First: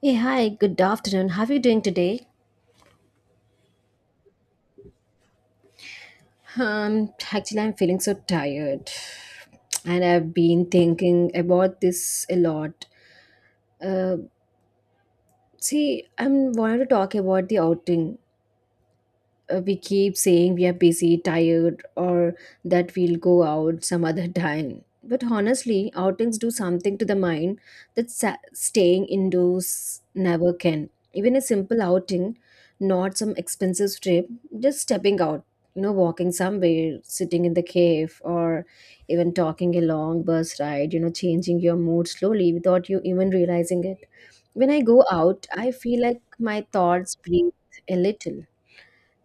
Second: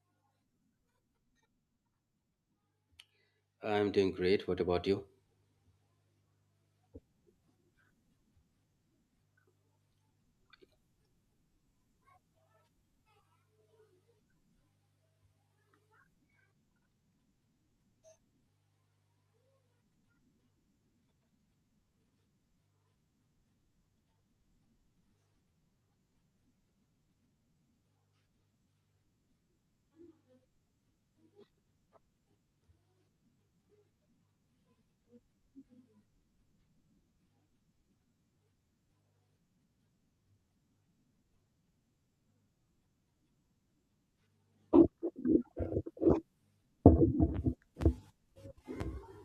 Hey, hi, good afternoon. How are you doing today? I'm doing great. What about you? Actually, I'm feeling so tired. And I've been thinking about this a lot. Uh, See, I'm wanting to talk about the outing. We keep saying we are busy, tired, or that we'll go out some other time. But honestly, outings do something to the mind that staying indoors never can. Even a simple outing, not some expensive trip, just stepping out, you know, walking somewhere, sitting in the cave, or even talking a long bus ride, you know, changing your mood slowly without you even realizing it. When I go out, I feel like my thoughts breathe a little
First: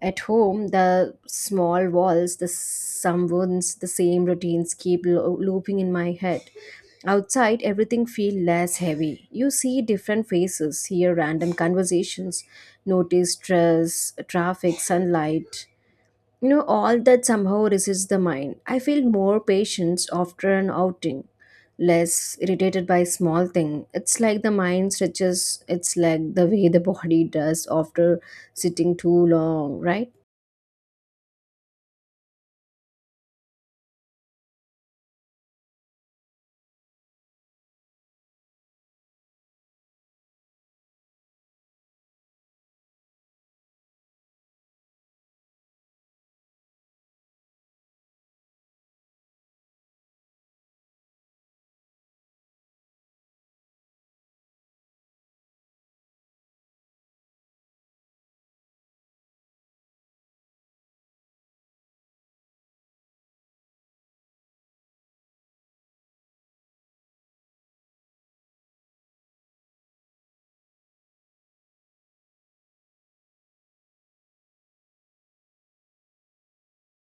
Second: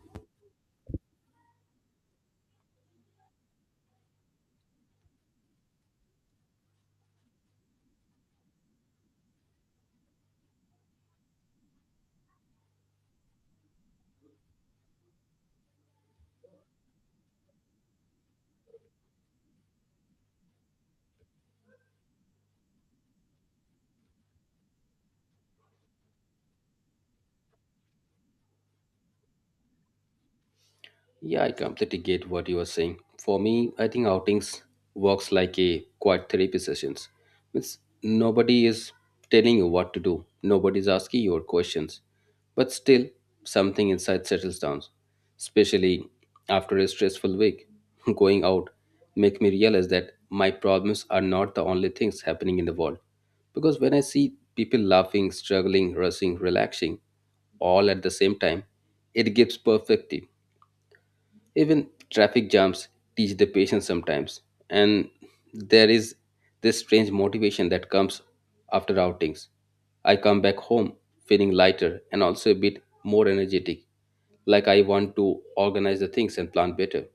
at home, the small walls, the sounds, the same routines keep looping in my head. Outside, everything feels less heavy. You see different faces, hear random conversations, notice stress, traffic, sunlight. You know, all that somehow resists the mind. I feel more patience after an outing, less irritated by small thing. It's like the mind stretches its like the way the body does after sitting too long, right? Yeah, I completely get what you are saying. For me, I think outings works like a quiet therapy sessions. Means nobody is telling you what to do. Nobody is asking your questions. But still, something inside settles down. Especially after a stressful week, going out make me realize that my problems are not the only things happening in the world. Because when I see people laughing, struggling, rushing, relaxing, all at the same time, it gives perspective. Even traffic jams teach the patience sometimes, and there is this strange motivation that comes after outings. I come back home feeling lighter and also a bit more energetic, like I want to organize the things and plan better.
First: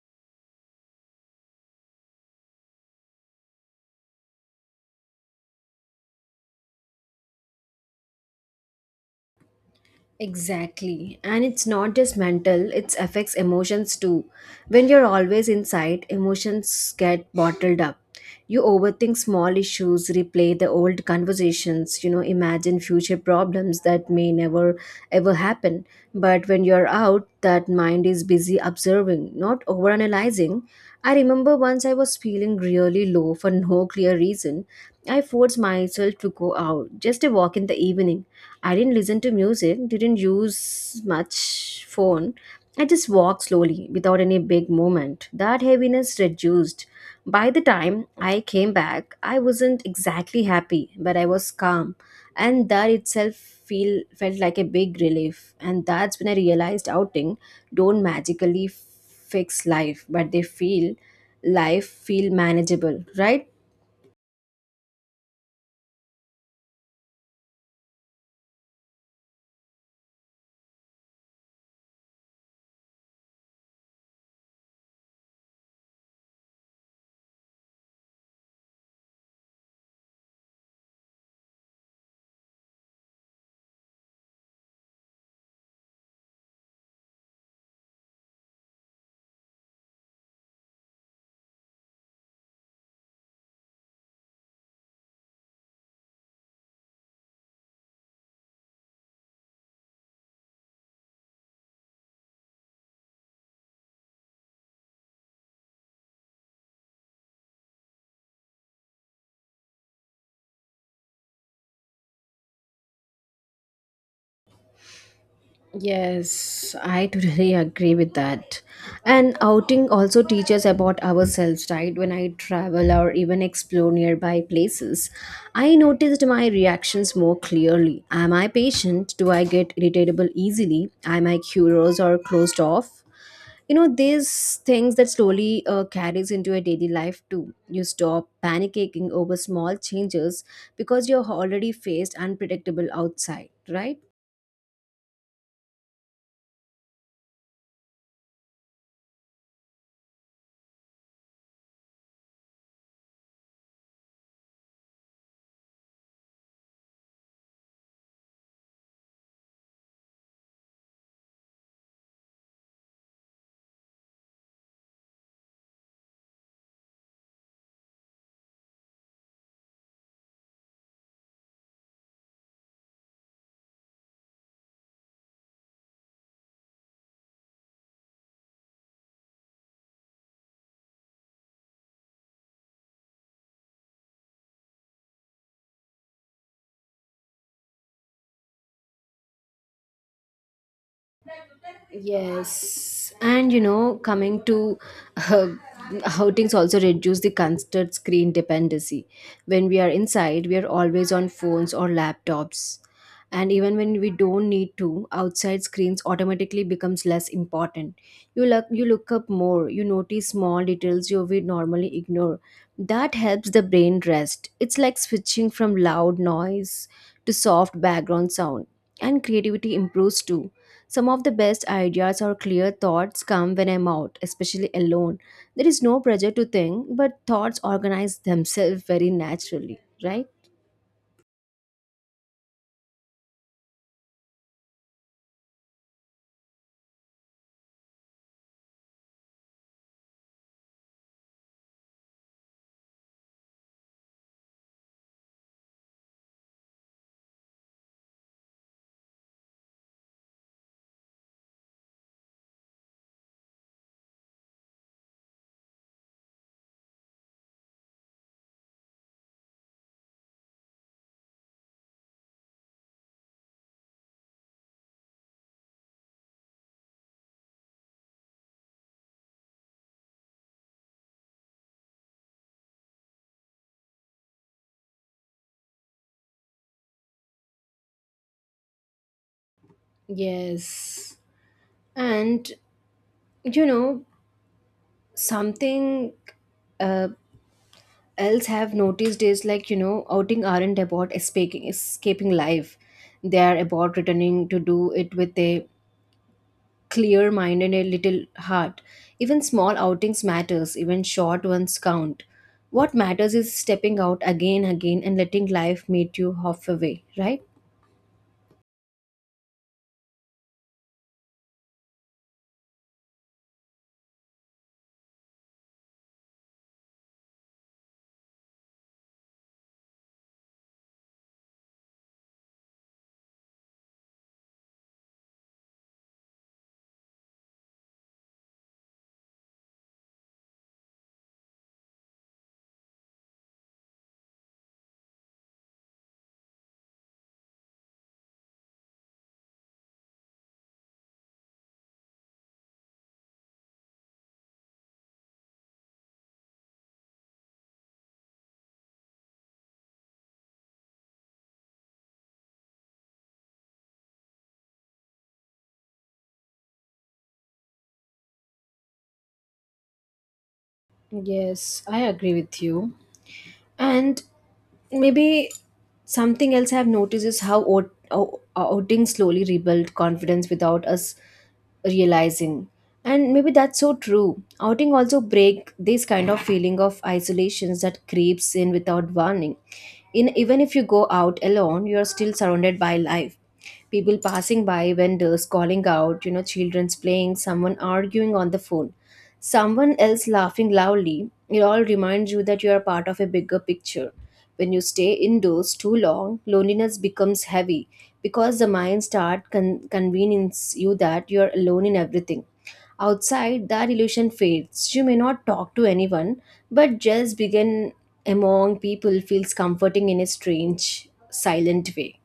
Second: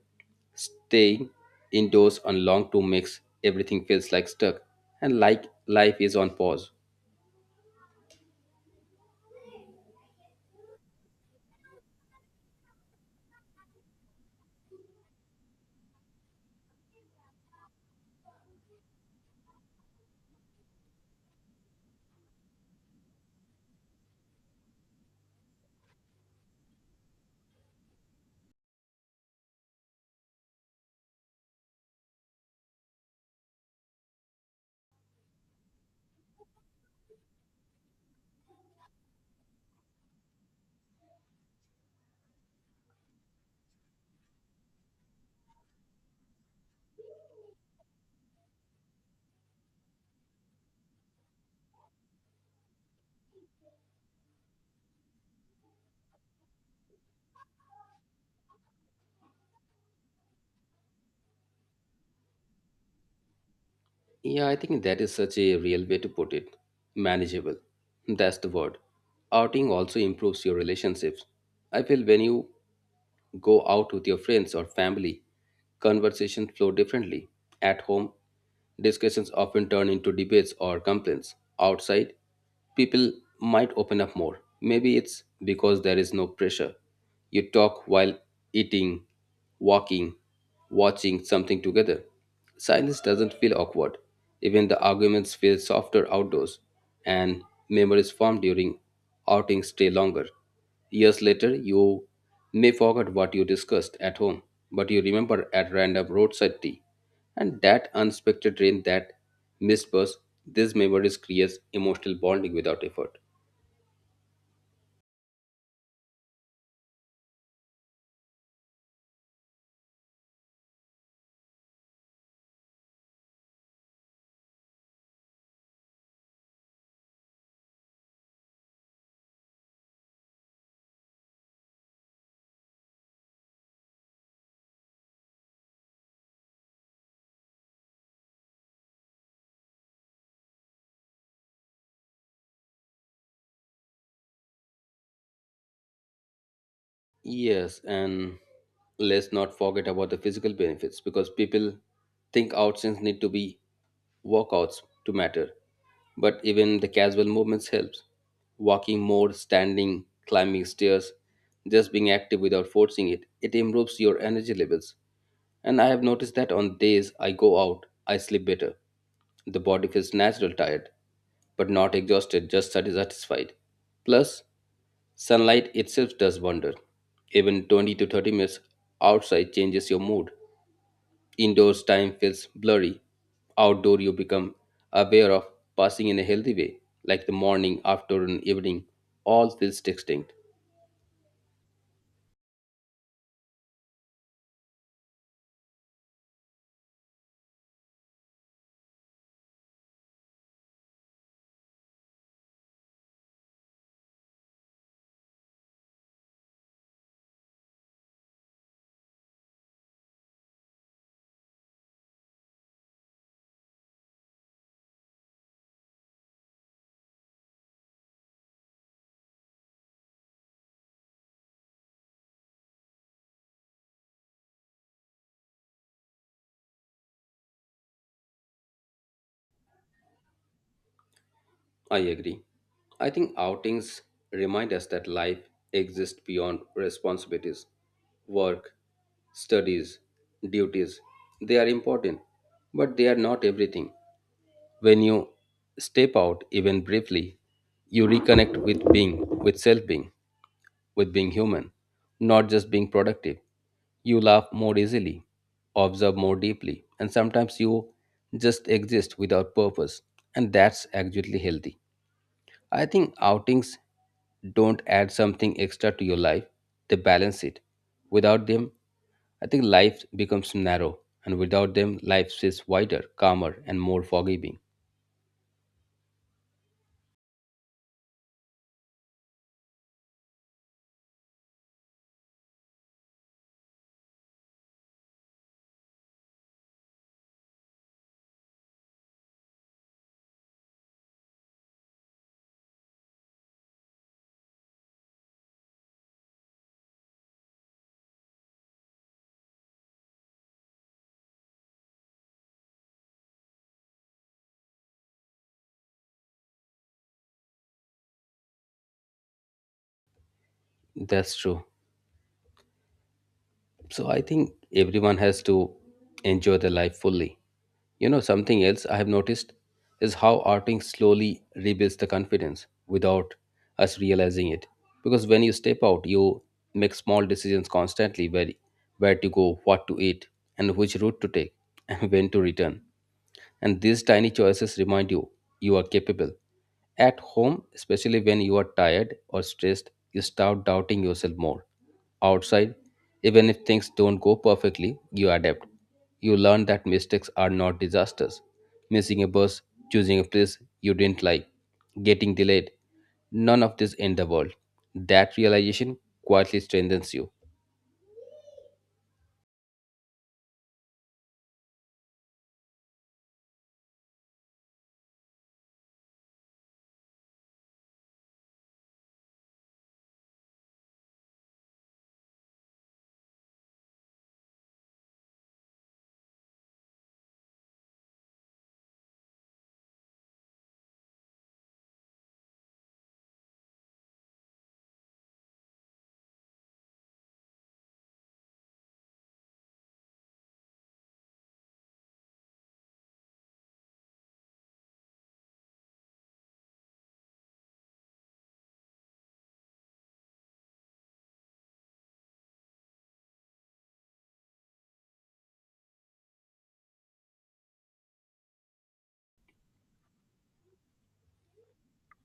Staying indoors on long to makes everything feels like stuck and like life is on pause. Exactly. And it's not just mental, it affects emotions too. When you're always inside, emotions get bottled up. You overthink small issues, replay the old conversations, you know, imagine future problems that may never ever happen. But when you're out, that mind is busy observing, not overanalyzing. I remember once I was feeling really low for no clear reason. I forced myself to go out, just a walk in the evening. I didn't listen to music, didn't use much phone. I just walked slowly without any big movement. That heaviness reduced. By the time I came back, I wasn't exactly happy, but I was calm, and that itself feel felt like a big relief. And that's when I realized outing don't magically fix life, but they feel life feel manageable, right? Yeah, I think that is such a real way to put it. Manageable. That's the word. Outing also improves your relationships. I feel when you go out with your friends or family. Conversations flow differently. At home, discussions often turn into debates or complaints. Outside, people might open up more. Maybe it's because there is no pressure. You talk while eating, walking, watching something together. Silence doesn't feel awkward. Even the arguments feel softer outdoors, and memories formed during outings stay longer. Years later, you may forget what you discussed at home, but you remember at random roadside tea. And that unexpected rain, that missed bus, these memories creates emotional bonding without effort. Yes, I totally agree with that. And outing also teaches about ourselves, right? When I travel or even explore nearby places, I noticed my reactions more clearly. Am I patient? Do I get irritable easily? Am I curious or closed off? You know, these things that slowly carries into a daily life too. You stop panicking over small changes because you're already faced unpredictable outside, right? Yes, and let's not forget about the physical benefits because people think outings need to be workouts to matter, but even the casual movements helps. Walking more, standing, climbing stairs, just being active without forcing it, it improves your energy levels. And I have noticed that on days I go out, I sleep better. The body feels natural tired, but not exhausted, just satisfied. Plus, sunlight itself does wonder. Even 20 to 30 minutes outside changes your mood. Indoors, time feels blurry. Outdoor, you become aware of passing in a healthy way, like the morning, afternoon, evening, all feels distinct. Yes, and you know, coming to uh, outings also reduce the constant screen dependency. When we are inside, we are always on phones or laptops. And even when we don't need to, outside screens automatically becomes less important. You look up more, you notice small details you would normally ignore. That helps the brain rest. It's like switching from loud noise to soft background sound. And creativity improves too some of the best ideas or clear thoughts come when I'm out, especially alone. There is no pressure to think, but thoughts organize themselves very naturally, right? I agree. I think outings remind us that life exists beyond responsibilities, work, studies, duties. They are important, but they are not everything. When you step out, even briefly, you reconnect with being, with self being, with being human, not just being productive. You laugh more easily, observe more deeply, and sometimes you just exist without purpose, and that's actually healthy. I think outings don't add something extra to your life, they balance it. Without them, I think life becomes narrow, and without them, life is wider, calmer, and more forgiving. Yes. And you know, something uh, else I've noticed is like you know, outing aren't about escaping life. They are about returning to do it with a clear mind and a little heart. Even small outings matters, even short ones count. What matters is stepping out again again and letting life meet you halfway, right? That's true. So I think everyone has to enjoy their life fully. You know, something else I have noticed is how arting slowly rebuilds the confidence without us realizing it. Because when you step out, you make small decisions constantly where to go, what to eat, and which route to take, and when to return. And these tiny choices remind you you are capable. At home, especially when you are tired or stressed, you start doubting yourself more. Outside, even if things don't go perfectly, you adapt. You learn that mistakes are not disasters. Missing a bus, choosing a place you didn't like, getting delayed, none of this in the world. That realization quietly strengthens you. Yes, I agree with you. And maybe something else I've noticed is how outing slowly rebuild confidence without us realizing. And maybe that's so true. Outing also break this kind of feeling of isolations that creeps in without warning. In even if you go out alone, you are still surrounded by life. People passing by, vendors calling out, you know, children's playing, someone arguing on the phone someone else laughing loudly, it all reminds you that you are part of a bigger picture. When you stay indoors too long, loneliness becomes heavy because the mind starts convincing you that you are alone in everything. Outside, that illusion fades. You may not talk to anyone, but just begin among people feels comforting in a strange, silent way.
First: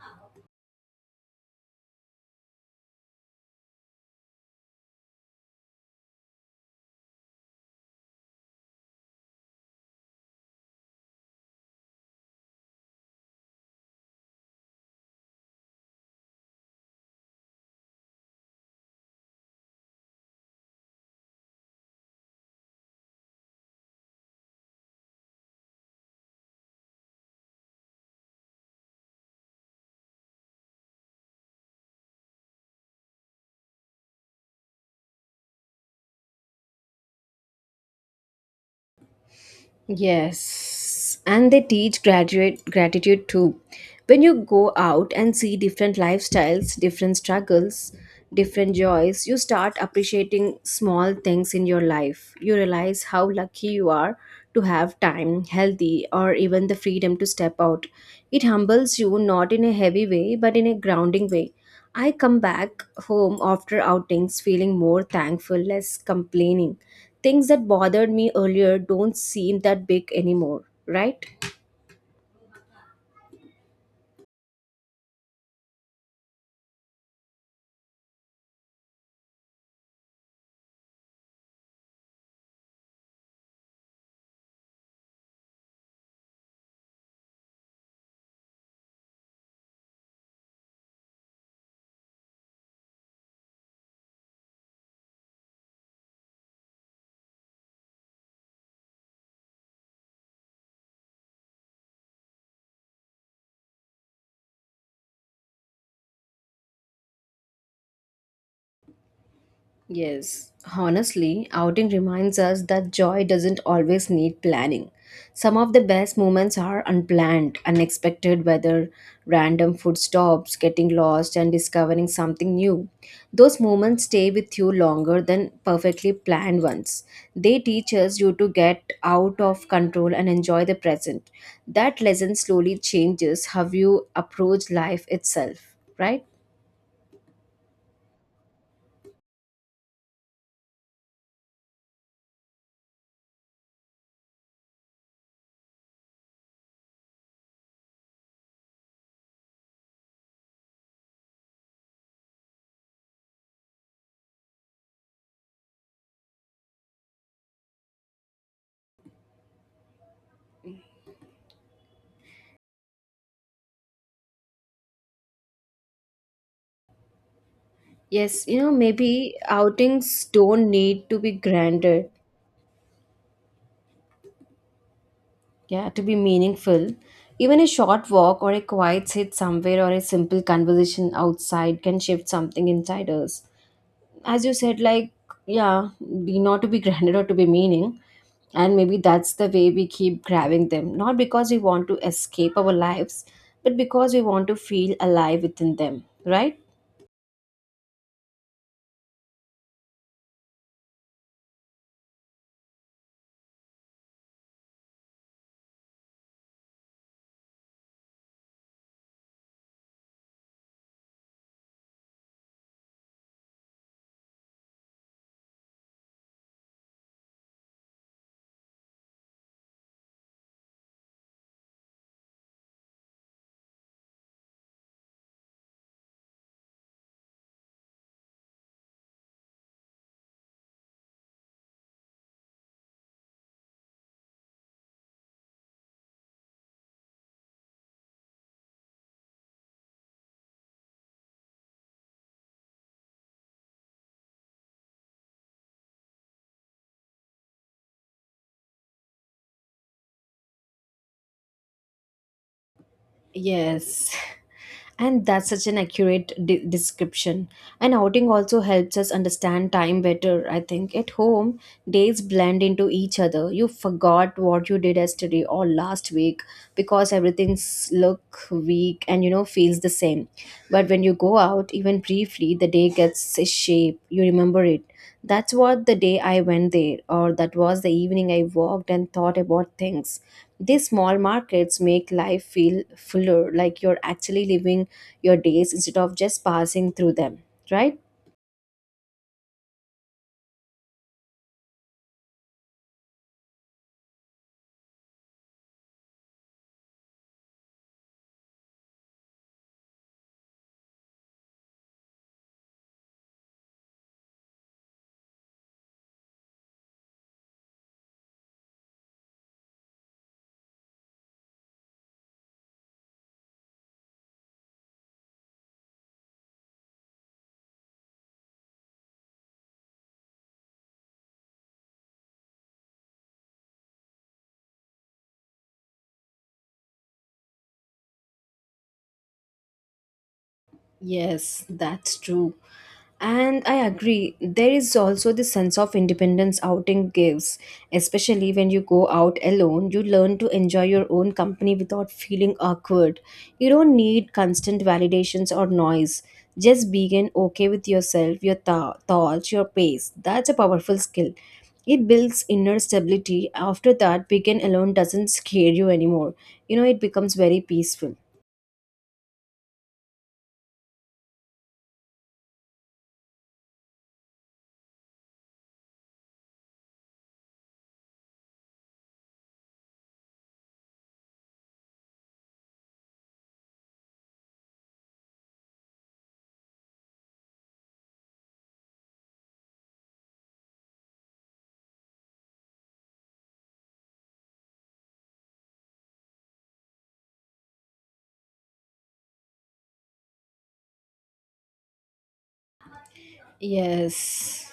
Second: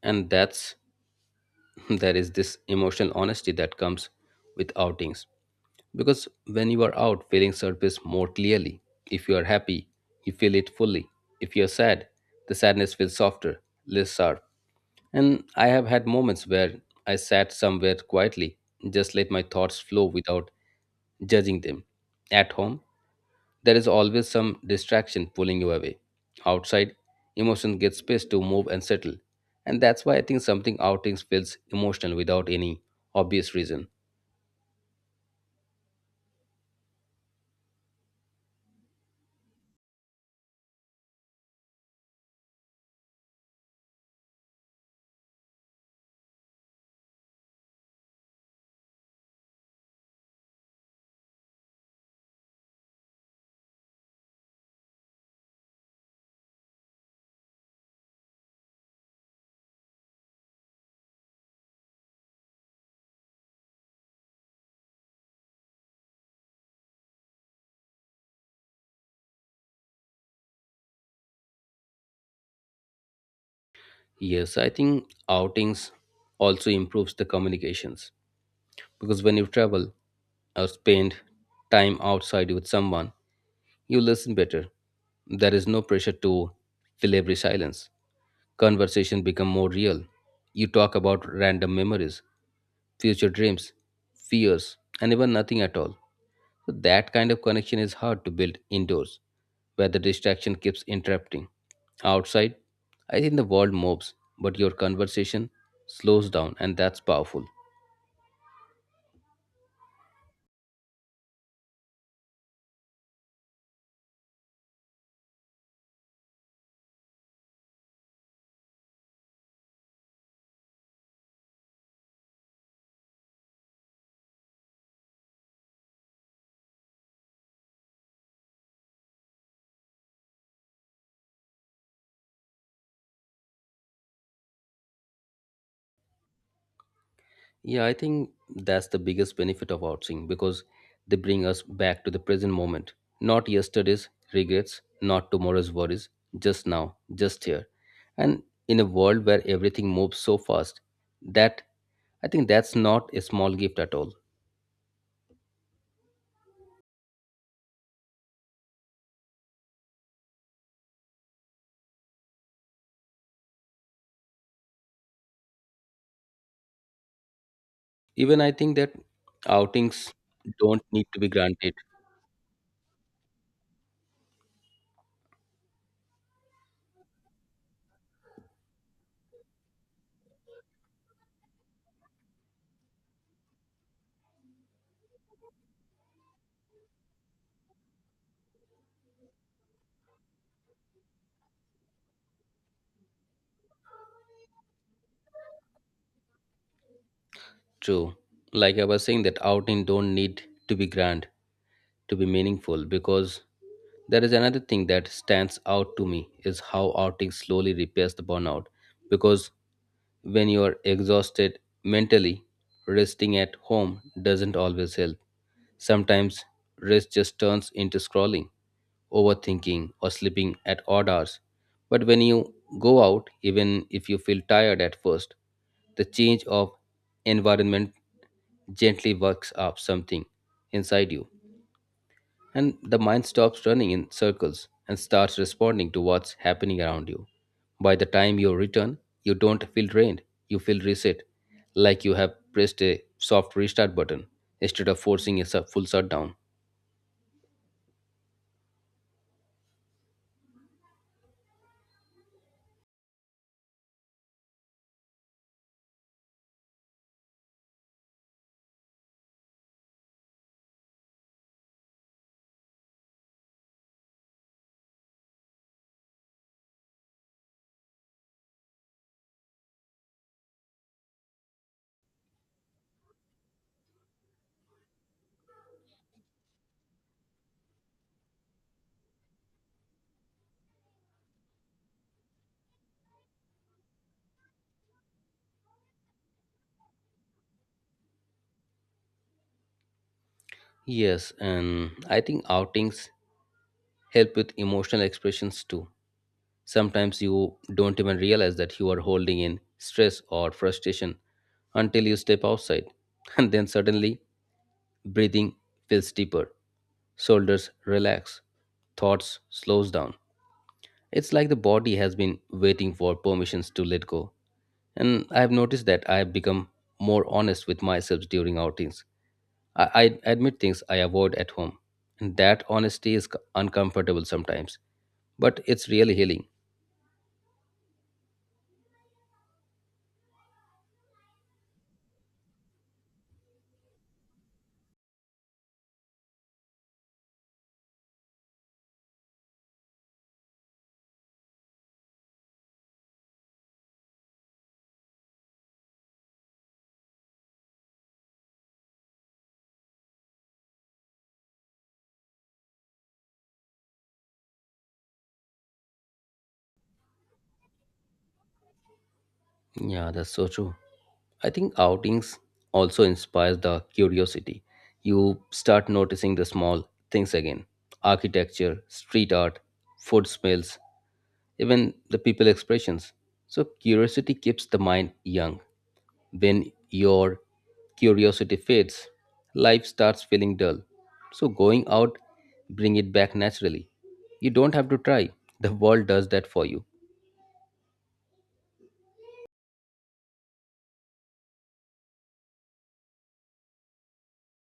And that's there is this emotional honesty that comes with outings. Because when you are out, feelings surface more clearly. If you are happy, you feel it fully. If you are sad, the sadness feels softer, less sharp. And I have had moments where I sat somewhere quietly, just let my thoughts flow without judging them. At home, there is always some distraction pulling you away. Outside, emotion gets space to move and settle. And that's why I think something outings feels emotional without any obvious reason. Yes, and they teach graduate gratitude too. When you go out and see different lifestyles, different struggles, different joys, you start appreciating small things in your life. You realize how lucky you are to have time, healthy, or even the freedom to step out. It humbles you not in a heavy way, but in a grounding way. I come back home after outings feeling more thankful, less complaining. Things that bothered me earlier don't seem that big anymore, right? Yes, I think outings also improves the communications. Because when you travel or spend time outside with someone, you listen better. There is no pressure to fill every silence. Conversation become more real. You talk about random memories, future dreams, fears, and even nothing at all. So that kind of connection is hard to build indoors, where the distraction keeps interrupting. Outside, I think the world moves, but your conversation slows down, and that's powerful. Yes, honestly, outing reminds us that joy doesn't always need planning. Some of the best moments are unplanned, unexpected, whether random food stops, getting lost, and discovering something new. Those moments stay with you longer than perfectly planned ones. They teach us you to get out of control and enjoy the present. That lesson slowly changes how you approach life itself, right? Yeah, I think that's the biggest benefit of outsing because they bring us back to the present moment. Not yesterday's regrets, not tomorrow's worries, just now, just here. And in a world where everything moves so fast, that I think that's not a small gift at all. Even Yes, I you know, think that maybe outings outings don't don't need need to to be be granted. grander, yeah, to be meaningful. Even a short walk or a quiet sit somewhere or a simple conversation outside can shift something inside us. As you said, like, yeah, be not to be grander or to be meaning. And maybe that's the way we keep grabbing them, not because we want to escape our lives, but because we want to feel alive within them, right? True. Like I was saying that outing don't need to be grand to be meaningful because there is another thing that stands out to me is how outing slowly repairs the burnout because when you are exhausted mentally, resting at home doesn't always help. Sometimes rest just turns into scrolling, overthinking, or sleeping at odd hours. But when you go out, even if you feel tired at first, the change of environment gently works up something inside you and the mind stops running in circles and starts responding to what's happening around you. By the time you return, you don't feel drained, you feel reset, like you have pressed a soft restart button instead of forcing a full shutdown. Yes. And that's such an accurate description. And outing also helps us understand time better, I think. At home, days blend into each other. You forgot what you did yesterday or last week because everything's look weak and you know feels the same. But when you go out, even briefly, the day gets a shape. You remember it. That's what the day I went there, or that was the evening I walked and thought about things. These small markets make life feel fuller, like you're actually living your days instead of just passing through them, right? Yes, and I think outings help with emotional expressions too. Sometimes you don't even realize that you are holding in stress or frustration until you step outside, and then suddenly breathing feels deeper. Shoulders relax, thoughts slows down. It's like the body has been waiting for permissions to let go. And I've noticed that I've become more honest with myself during outings. I admit things I avoid at home. And that honesty is uncomfortable sometimes, but it's really healing. Yes, that's true. And I agree, there is also the sense of independence outing gives. Especially when you go out alone, you learn to enjoy your own company without feeling awkward. You don't need constant validations or noise. Just begin okay with yourself, your thoughts, your pace. That's a powerful skill. It builds inner stability. After that, begin alone doesn't scare you anymore. You know, it becomes very peaceful. Yeah, that's so true. I think outings also inspires the curiosity. You start noticing the small things again, architecture, street art, food smells, even the people expressions. So curiosity keeps the mind young. When your curiosity fades, life starts feeling dull. So going out bring it back naturally. You don't have to try. The world does that for you. Yes.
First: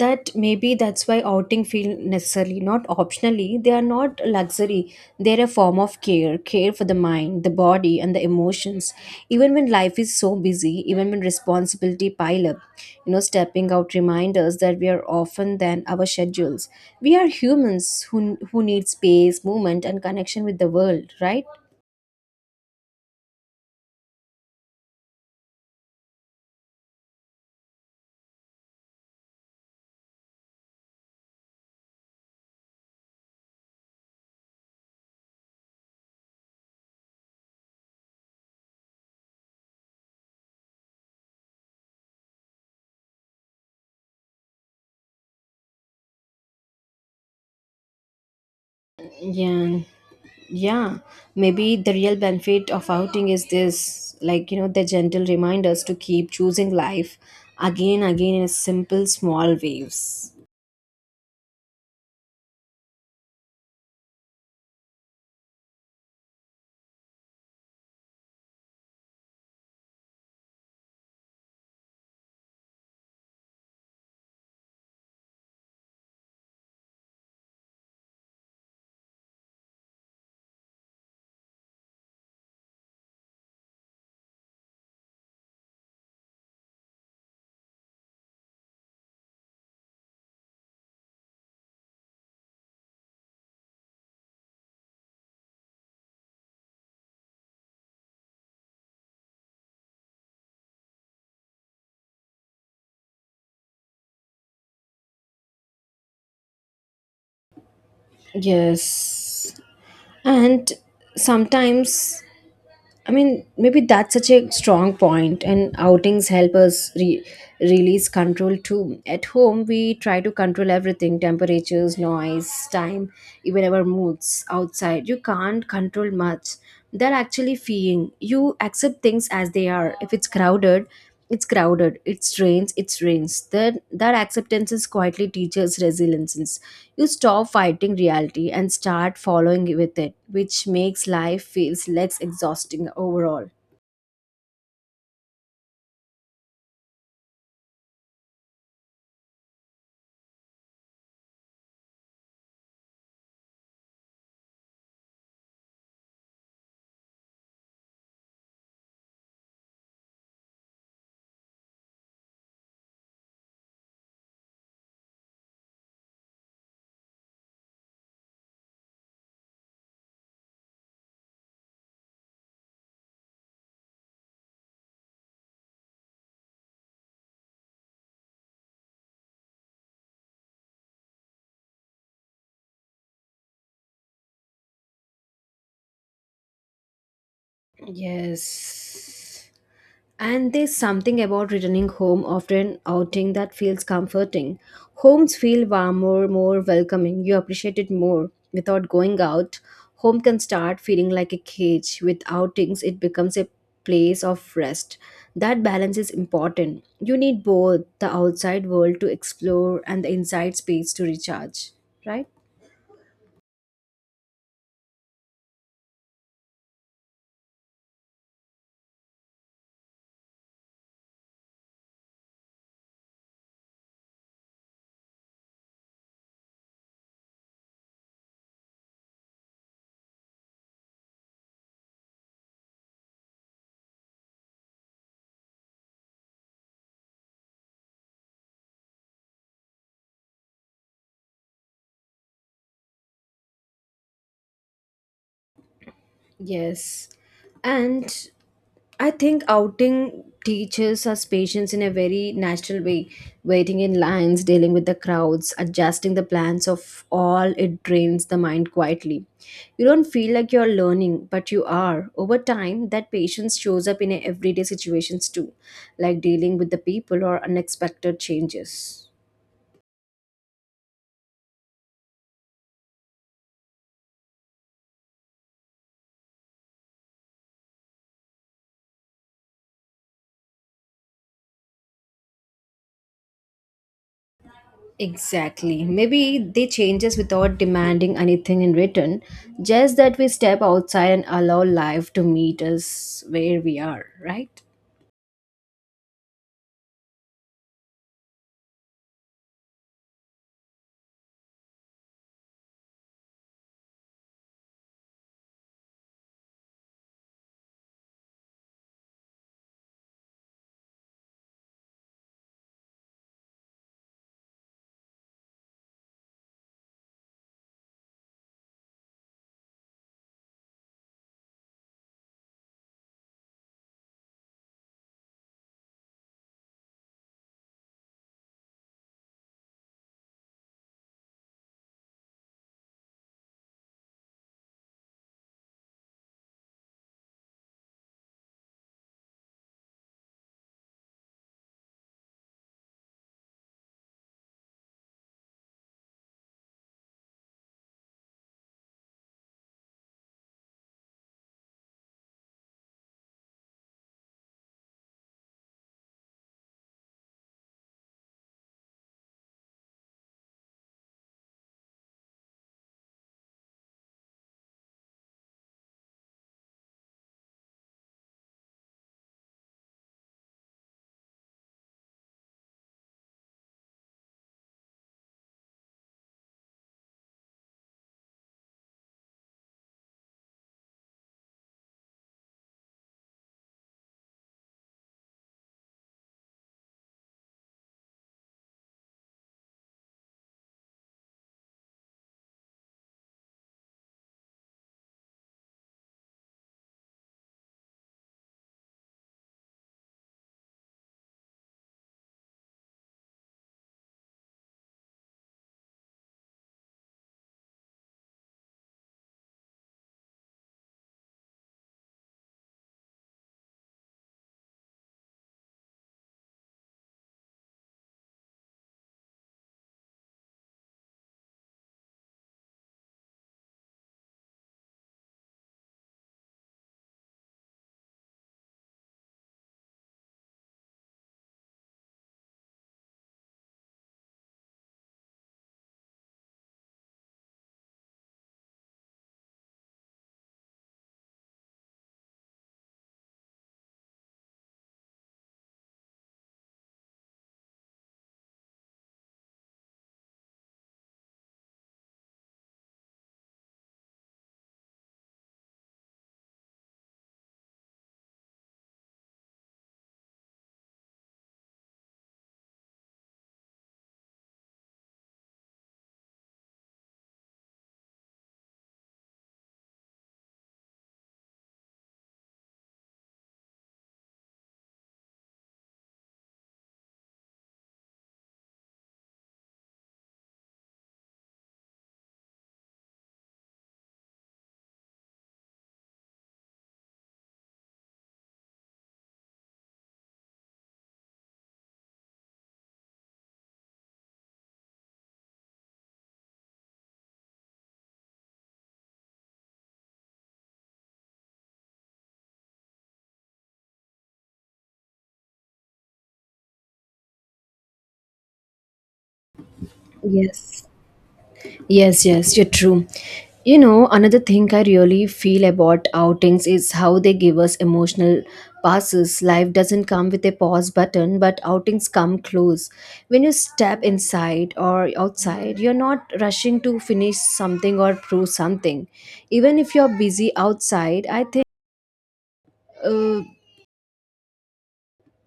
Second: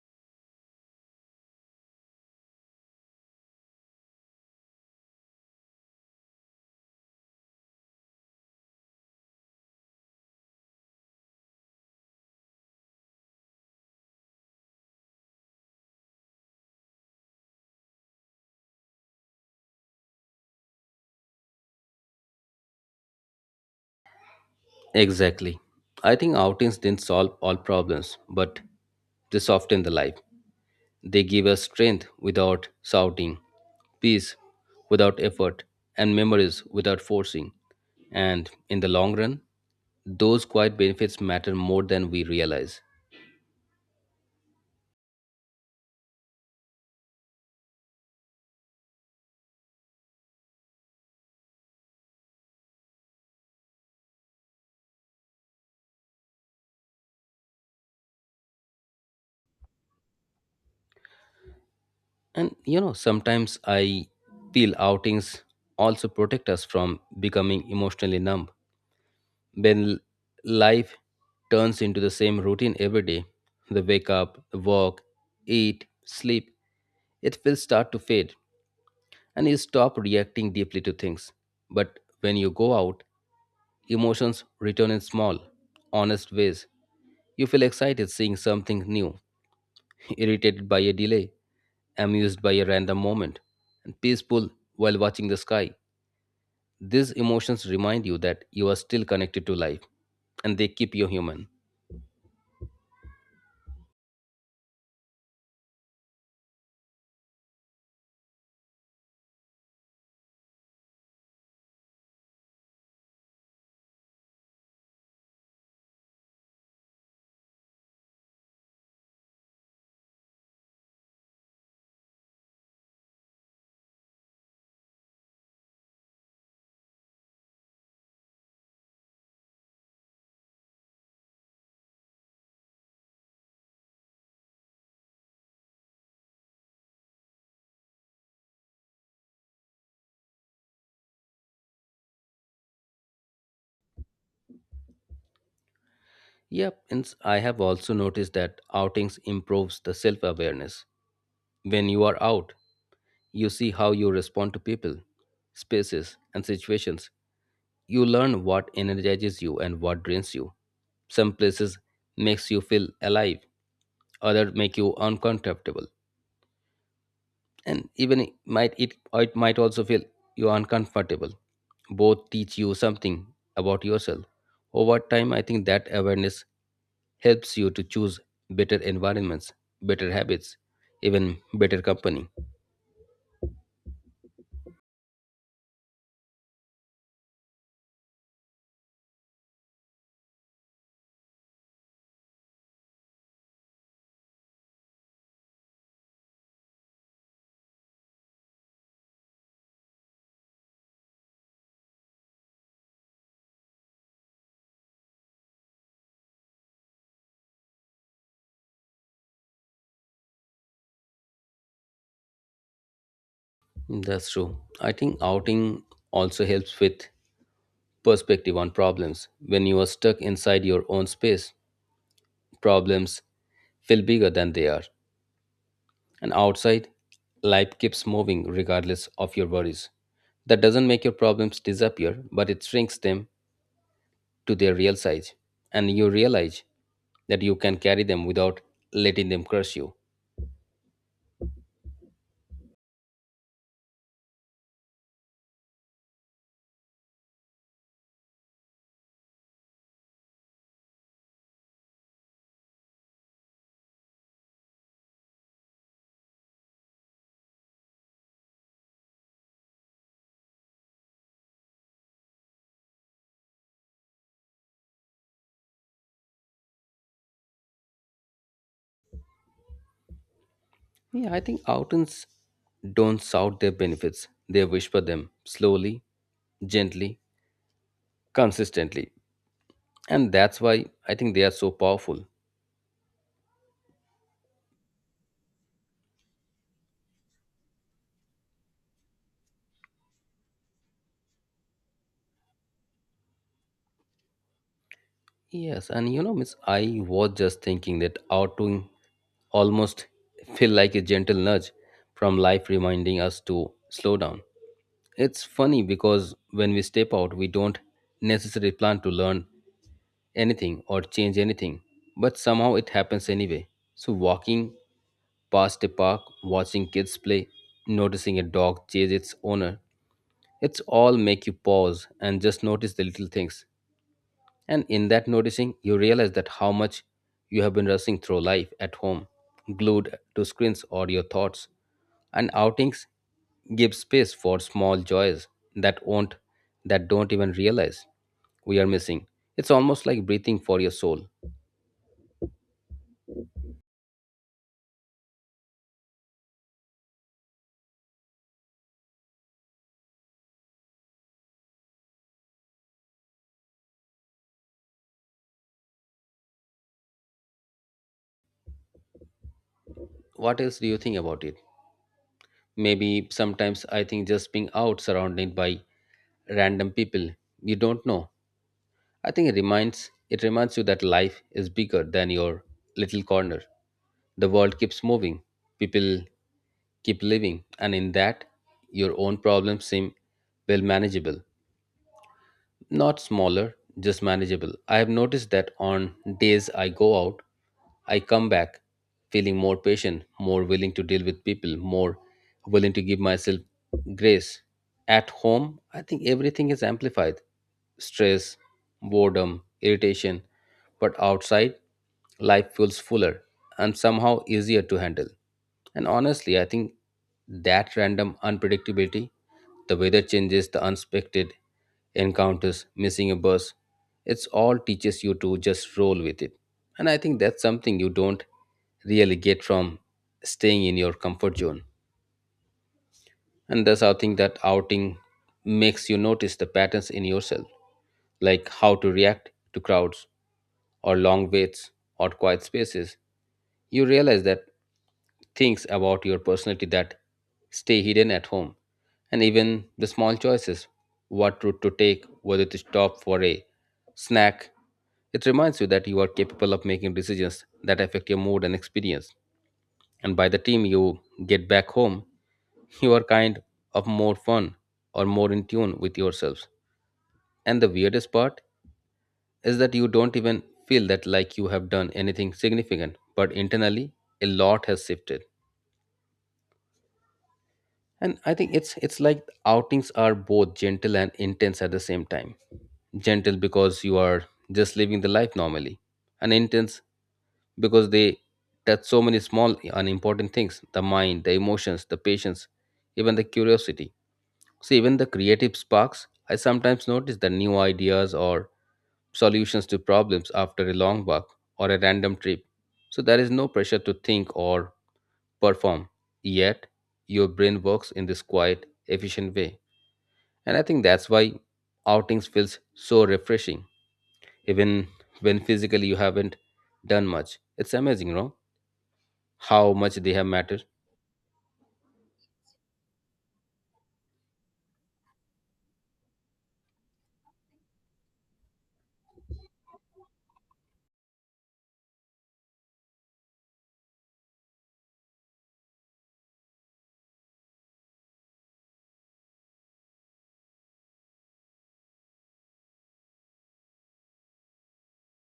That maybe that's why outing feel necessarily not optionally they are not luxury they're a form of care for the mind the body and the emotions even when life is so busy even when responsibility pile up you know stepping out reminds us that we are often than our schedules we are humans who need space movement and connection with the world right. Exactly. I think outings didn't solve all problems, but they soften the life. They give us strength without shouting, peace without effort, and memories without forcing. And in the long run, those quiet benefits matter more than we realize. Yeah. Yeah, maybe the real benefit of outing is this like, you know, the gentle reminders to keep choosing life again, again in simple, small waves. And you know, sometimes I feel outings also protect us from becoming emotionally numb. When life turns into the same routine every day, the wake up, the walk, eat, sleep, it will start to fade and you stop reacting deeply to things. But when you go out, emotions return in small, honest ways. You feel excited seeing something new, irritated by a delay, amused by a random moment, and peaceful while watching the sky. These emotions remind you that you are still connected to life and they keep you human. Yes. And sometimes I mean, maybe that's such a strong point, and outings help us release control too. At home, we try to control everything temperatures, noise, time, even our moods. Outside, you can't control much. They're actually feeling. You accept things as they are. If it's crowded, it's crowded, it strains, it strains. That acceptance is quietly teaches resilience. You stop fighting reality and start following with it, which makes life feels less exhausting overall. Yep, and I have also noticed that outings improves the self-awareness. When you are out, you see how you respond to people, spaces, and situations. You learn what energizes you and what drains you. Some places makes you feel alive, other make you uncomfortable, and even it might also feel you uncomfortable. Both teach you something about yourself. Over time, I think that awareness helps you to choose better environments, better habits, even better company. Yes. And there's something about returning home after an outing that feels comforting. Homes feel warmer, more welcoming. You appreciate it more. Without going out, home can start feeling like a cage. With outings, it becomes a place of rest. That balance is important. You need both the outside world to explore and the inside space to recharge, right? That's true. I think outing also helps with perspective on problems. When you are stuck inside your own space, problems feel bigger than they are. And outside, life keeps moving regardless of your worries. That doesn't make your problems disappear, but it shrinks them to their real size. And you realize that you can carry them without letting them crush you. Yes. And I think outing teaches us patience in a very natural way. Waiting in lines, dealing with the crowds, adjusting the plans of all, it drains the mind quietly. You don't feel like you're learning, but you are. Over time, that patience shows up in everyday situations too, like dealing with the people or unexpected changes. Yeah, I think outings don't shout their benefits, they whisper them slowly, gently, consistently. And that's why I think they are so powerful. Exactly. Maybe they change us without demanding anything in return, just that we step outside and allow life to meet us where we are, right? Yes, and you know, Miss, I was just thinking that outing almost feel like a gentle nudge from life reminding us to slow down. It's funny because when we step out, we don't necessarily plan to learn anything or change anything, but somehow it happens anyway. So, walking past a park, watching kids play, noticing a dog chase its owner, it's all make you pause and just notice the little things, and in that noticing, you realize that how much you have been rushing through life at home, glued to screens or your thoughts. And outings give space for small joys that won't that don't even realize we are missing. It's almost like breathing for your soul. What else do you think about it? Maybe sometimes I think just being out surrounded by random people you don't know, I think it reminds you that life is bigger than your little corner. The world keeps moving, people keep living, and in that your own problems seem, well, manageable. Not smaller, just manageable. I have noticed that on days I go out, I come back feeling more patient, more willing to deal with people, more willing to give myself grace. At home, I think everything is amplified: stress, boredom, irritation. But outside, life feels fuller and somehow easier to handle. And honestly, I think that random unpredictability, the weather changes, the unexpected encounters, missing a bus, it's all teaches you to just roll with it. And I think that's something you don't really get from staying in your comfort zone. And that's how I think that outing makes you notice the patterns in yourself, like how to react to crowds or long waits or quiet spaces. You realize that things about your personality that stay hidden at home, and even the small choices, what route to take, whether to stop for a snack. It reminds you that you are capable of making decisions that affect your mood and experience, and by the time you get back home you are kind of more fun or more in tune with yourselves. And the weirdest part is that you don't even feel that like you have done anything significant, but internally a lot has shifted. And I think it's like outings are both gentle and intense at the same time. Gentle because you are just living the life normally, and intense because they touch so many small and important things: the mind, the emotions, the patience, even the curiosity. See, even the creative sparks, I sometimes notice the new ideas or solutions to problems after a long walk or a random trip. So there is no pressure to think or perform, yet your brain works in this quiet, efficient way. And I think that's why outings feels so refreshing, even when physically you haven't done much. It's amazing, how much they have mattered. Yes. Yes, yes, you're true. You know, another thing I really feel about outings is how they give us emotional passes. Life doesn't come with a pause button, but outings come close. When you step inside or outside, you're not rushing to finish something or prove something. Even if you're busy outside, I think, uh,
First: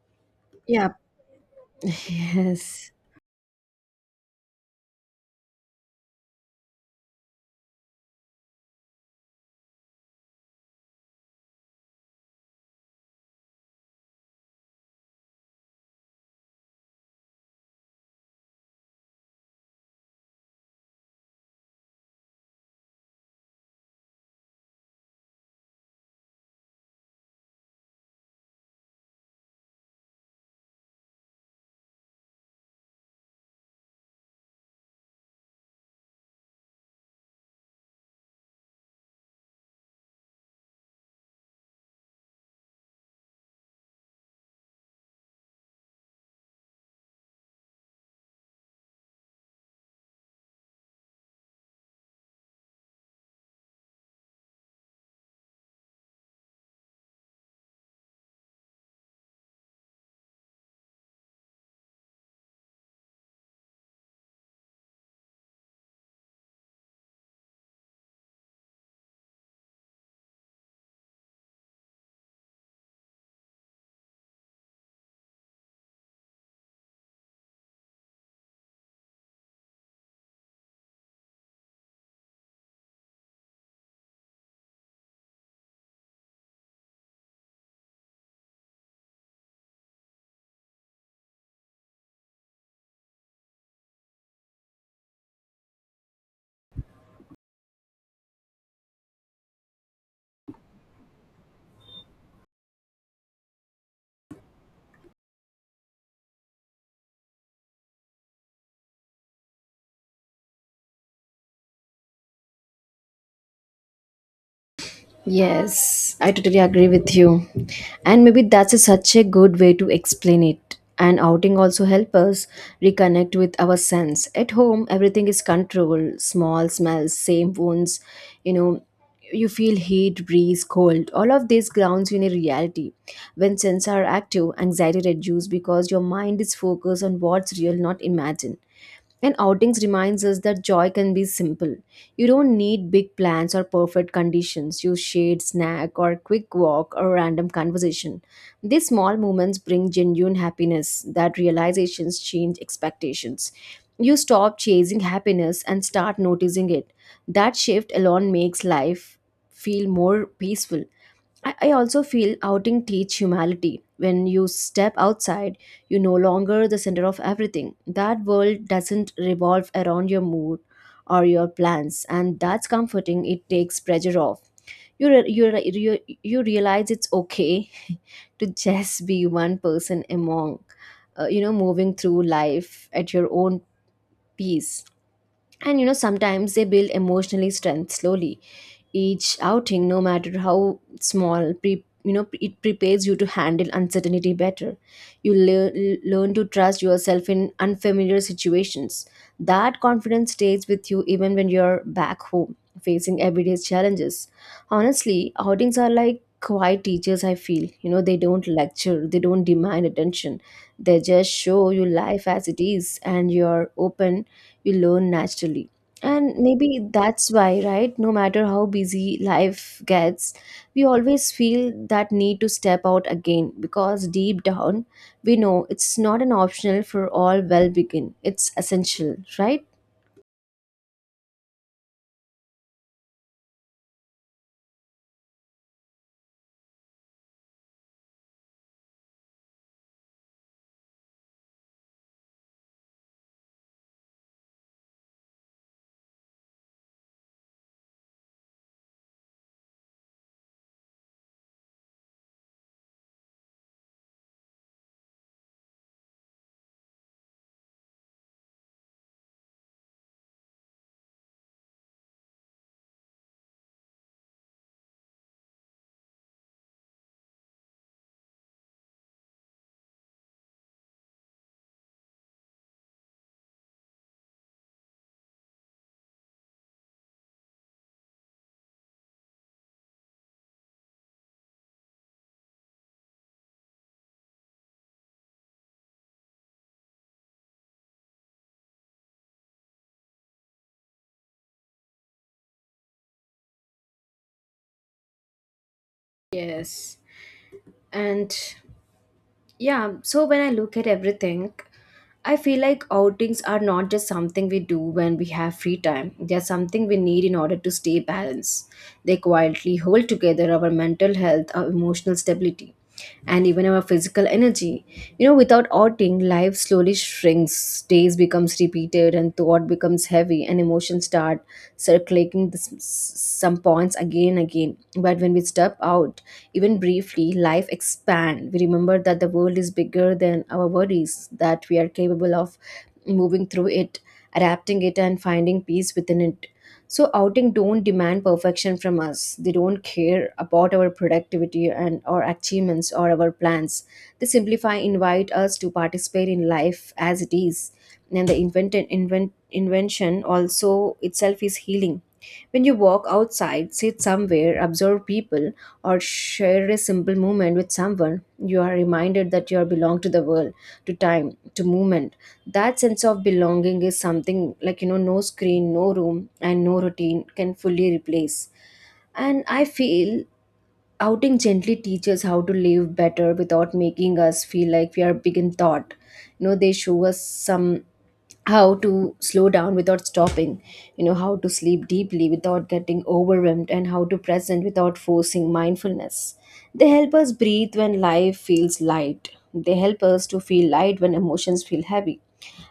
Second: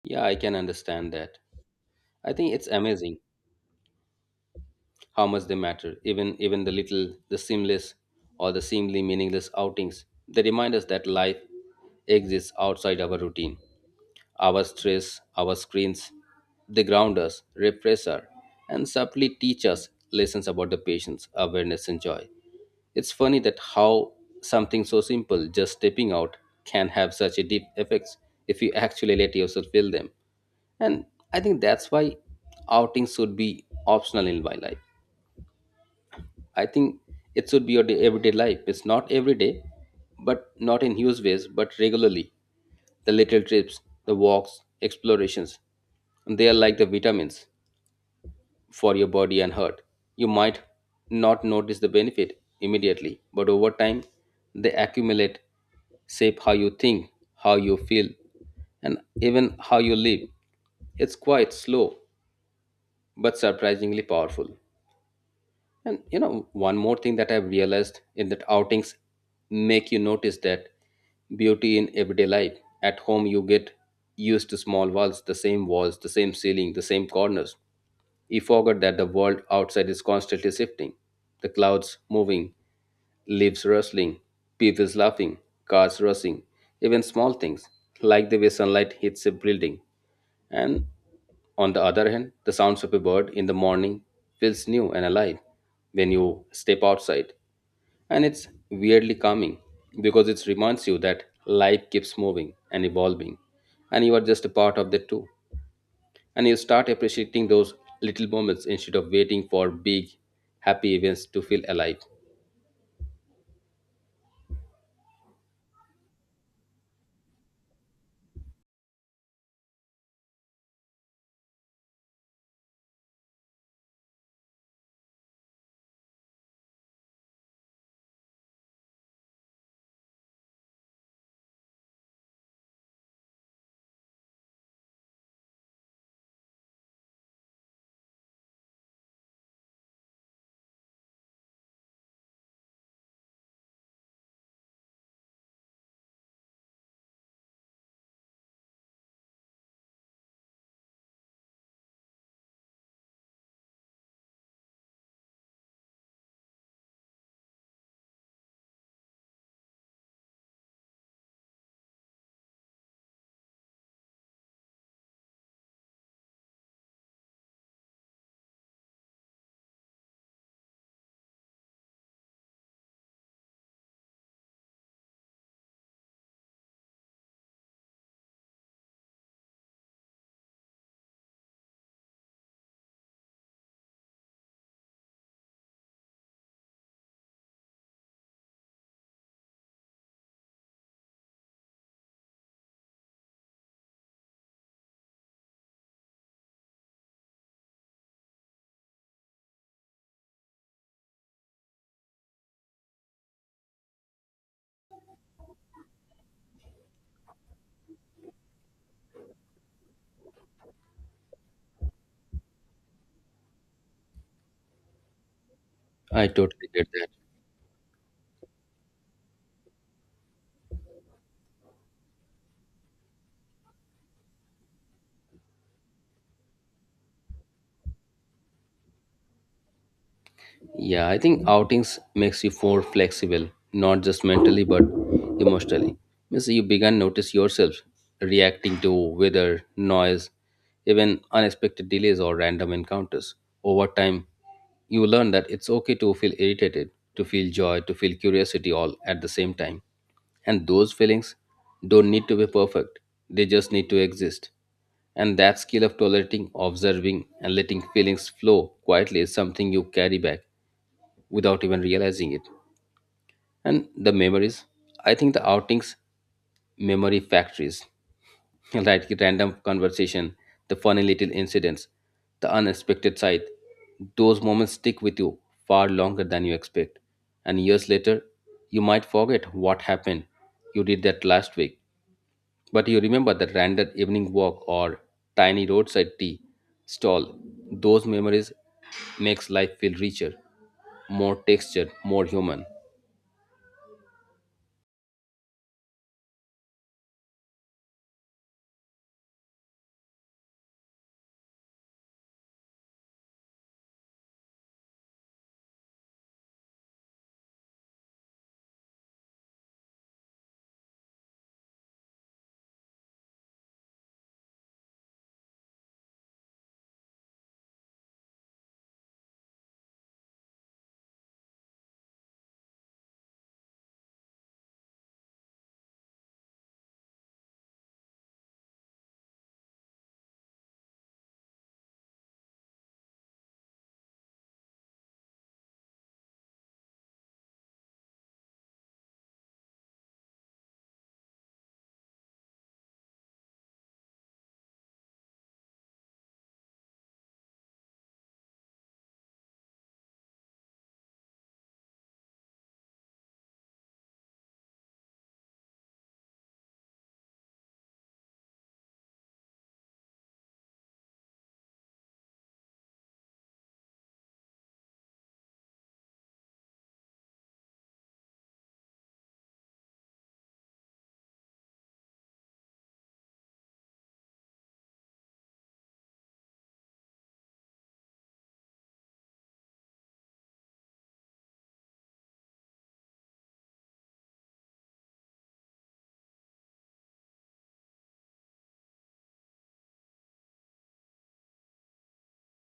Yeah, I can yeah, understand that. I think it's yes. amazing how much they matter, even the little, the seamless or the seemingly meaningless outings. They remind us that life exists outside our routine, our stress, our screens. They ground us, refresh us, and subtly teach us lessons about the patience, awareness and joy. It's funny that how something so simple, just stepping out, can have such a deep effects if you actually let yourself feel them. And I think that's why outings should be optional in my life. I think it should be your day, everyday life. It's not every day, but not in huge ways, but regularly. The little trips, the walks, explorations, they are like the vitamins for your body and heart. You might not notice the benefit immediately, but over time, they accumulate, shape how you think, how you feel, and even how you live. It's quite slow, but surprisingly powerful. And you know, one more thing that I've realized in that outings make you notice that beauty in everyday life. At home, you get used to small walls, the same ceiling, the same corners. He forgot that the world outside is constantly shifting. The clouds moving, leaves rustling, people laughing, cars rushing, even small things like the way sunlight hits a building, and on the other hand, the sounds of a bird in the morning feels new and alive when you step outside. And it's weirdly calming because it reminds you that life keeps moving and evolving. And you are just a part of that too. And you start appreciating those little moments instead of waiting for big, happy events to feel alive. Yes, I totally agree with you. And maybe that's a, such a good way to explain it. And outing also help us reconnect with our sense. At home, everything is controlled small smells, same wounds, you know. You feel heat, breeze, cold. All of these grounds you in a reality. When senses are active, anxiety reduces because your mind is focused on what's real, not imagined. And outings reminds us that joy can be simple. You don't need big plans or perfect conditions. You shade snack or quick walk or random conversation. These small moments bring genuine happiness that realizations change expectations. You stop chasing happiness and start noticing it. That shift alone makes life feel more peaceful. I also feel outing teach humility. When you step outside, you no longer the center of everything. That world doesn't revolve around your mood or your plans, and that's comforting. It takes pressure off. You realize it's okay to just be one person among, moving through life at your own pace, and you know sometimes they build emotionally strength slowly. Each outing, no matter how small, it prepares you to handle uncertainty better. You learn to trust yourself in unfamiliar situations. That confidence stays with you even when you're back home facing everyday challenges. Honestly, outings are like quiet teachers, I feel, you know. They don't lecture, they don't demand attention. They just show you life as it is, and you're open, you learn naturally. I And totally maybe get that. that's why, right? No matter how busy life gets, we always feel that need to step out again because deep down, we know it's not an optional for all well begin. It's essential, right? Yeah, I think outings makes you more flexible, not just mentally but emotionally. Means you began notice yourself reacting to weather, noise, even unexpected delays or random encounters. Over time, you learn that it's okay to feel irritated, to feel joy, to feel curiosity all at the same time. And those feelings don't need to be perfect. They just need to exist. And that skill of tolerating, observing, and letting feelings flow quietly is something you carry back without even realizing it. And the memories, I think the outings, memory factories, like random conversation, the funny little incidents, the unexpected sight, those moments stick with you far longer than you expect. And years later, you might forget what happened you did that last week, but you remember that random evening walk or tiny roadside tea stall. Those memories makes life feel richer, more textured, more human. Yes. And yeah, so when I look at everything, I feel like outings are not just something we do when we have free time. They are something we need in order to stay balanced. They quietly hold together our mental health, our emotional stability, and even our physical energy. You know, without outing, life slowly shrinks, days becomes repeated, and thought becomes heavy, and emotions start circulating the some points again and again. But when we step out, even briefly, life expand. We remember that the world is bigger than our worries, that we are capable of moving through it, adapting it, and finding peace within it. So outing don't demand perfection from us. They don't care about our productivity and our achievements or our plans. They simplify invite us to participate in life as it is. And the invention also itself is healing. When you walk outside, sit somewhere, observe people, or share a simple moment with someone, you are reminded that you are belong to the world, to time, to movement. That sense of belonging is something like, you know, no screen, no room, and no routine can fully replace. And I feel outing gently teaches how to live better without making us feel like we are big in thought. You know, they show us some how to slow down without stopping, you know, how to sleep deeply without getting overwhelmed, and how to present without forcing mindfulness. They help us breathe when life feels light. They help us to feel light when emotions feel heavy,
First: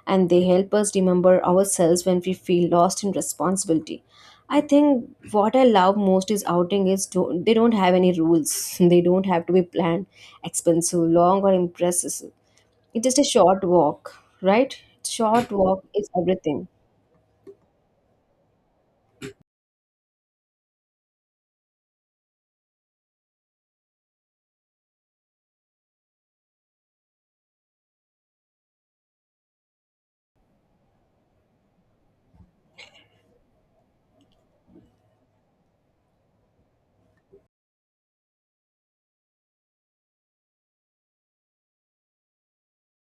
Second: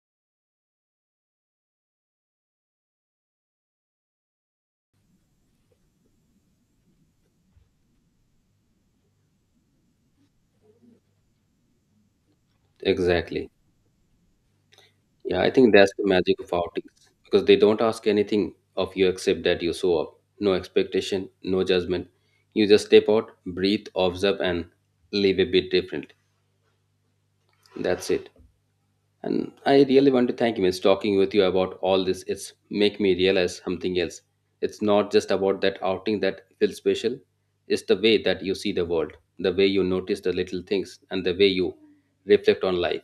and they help us remember ourselves when we feel lost in responsibility. I think what I love most is outing is don't, they don't have any rules. They don't have to be planned, expensive, long or impressive. It's just a Exactly. short walk, right? Yeah, I Short think walk that's the is magic of everything. outings because they don't ask anything of you except that you show up. No expectation, no judgment. You just step out, breathe, observe, and live a bit different. That's it. And I really want to thank you. It's talking with you about all this. It's make me realize something else. It's not just about that outing that feels special. It's the way that you see the world, the way you notice the little things, and the way you reflect on life.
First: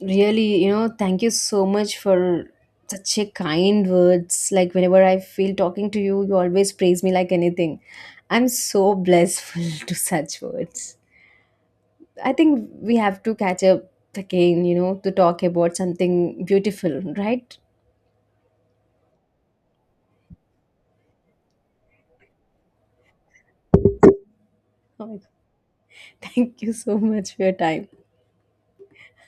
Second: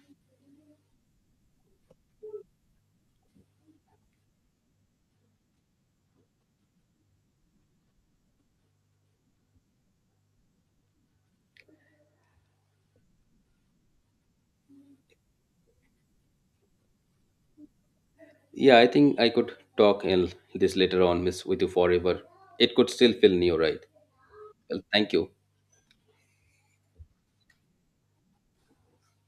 Really, you know, thank you so much for such a kind words. Like whenever I feel talking to you, you always praise me like anything. I'm so blissful to such words. I think we have to catch up again, you know, to talk about something beautiful, right? Yeah, I think I could talk in this later on, Miss, with you forever. It could still feel new, right? Well, thank you. Thank you so much for your time.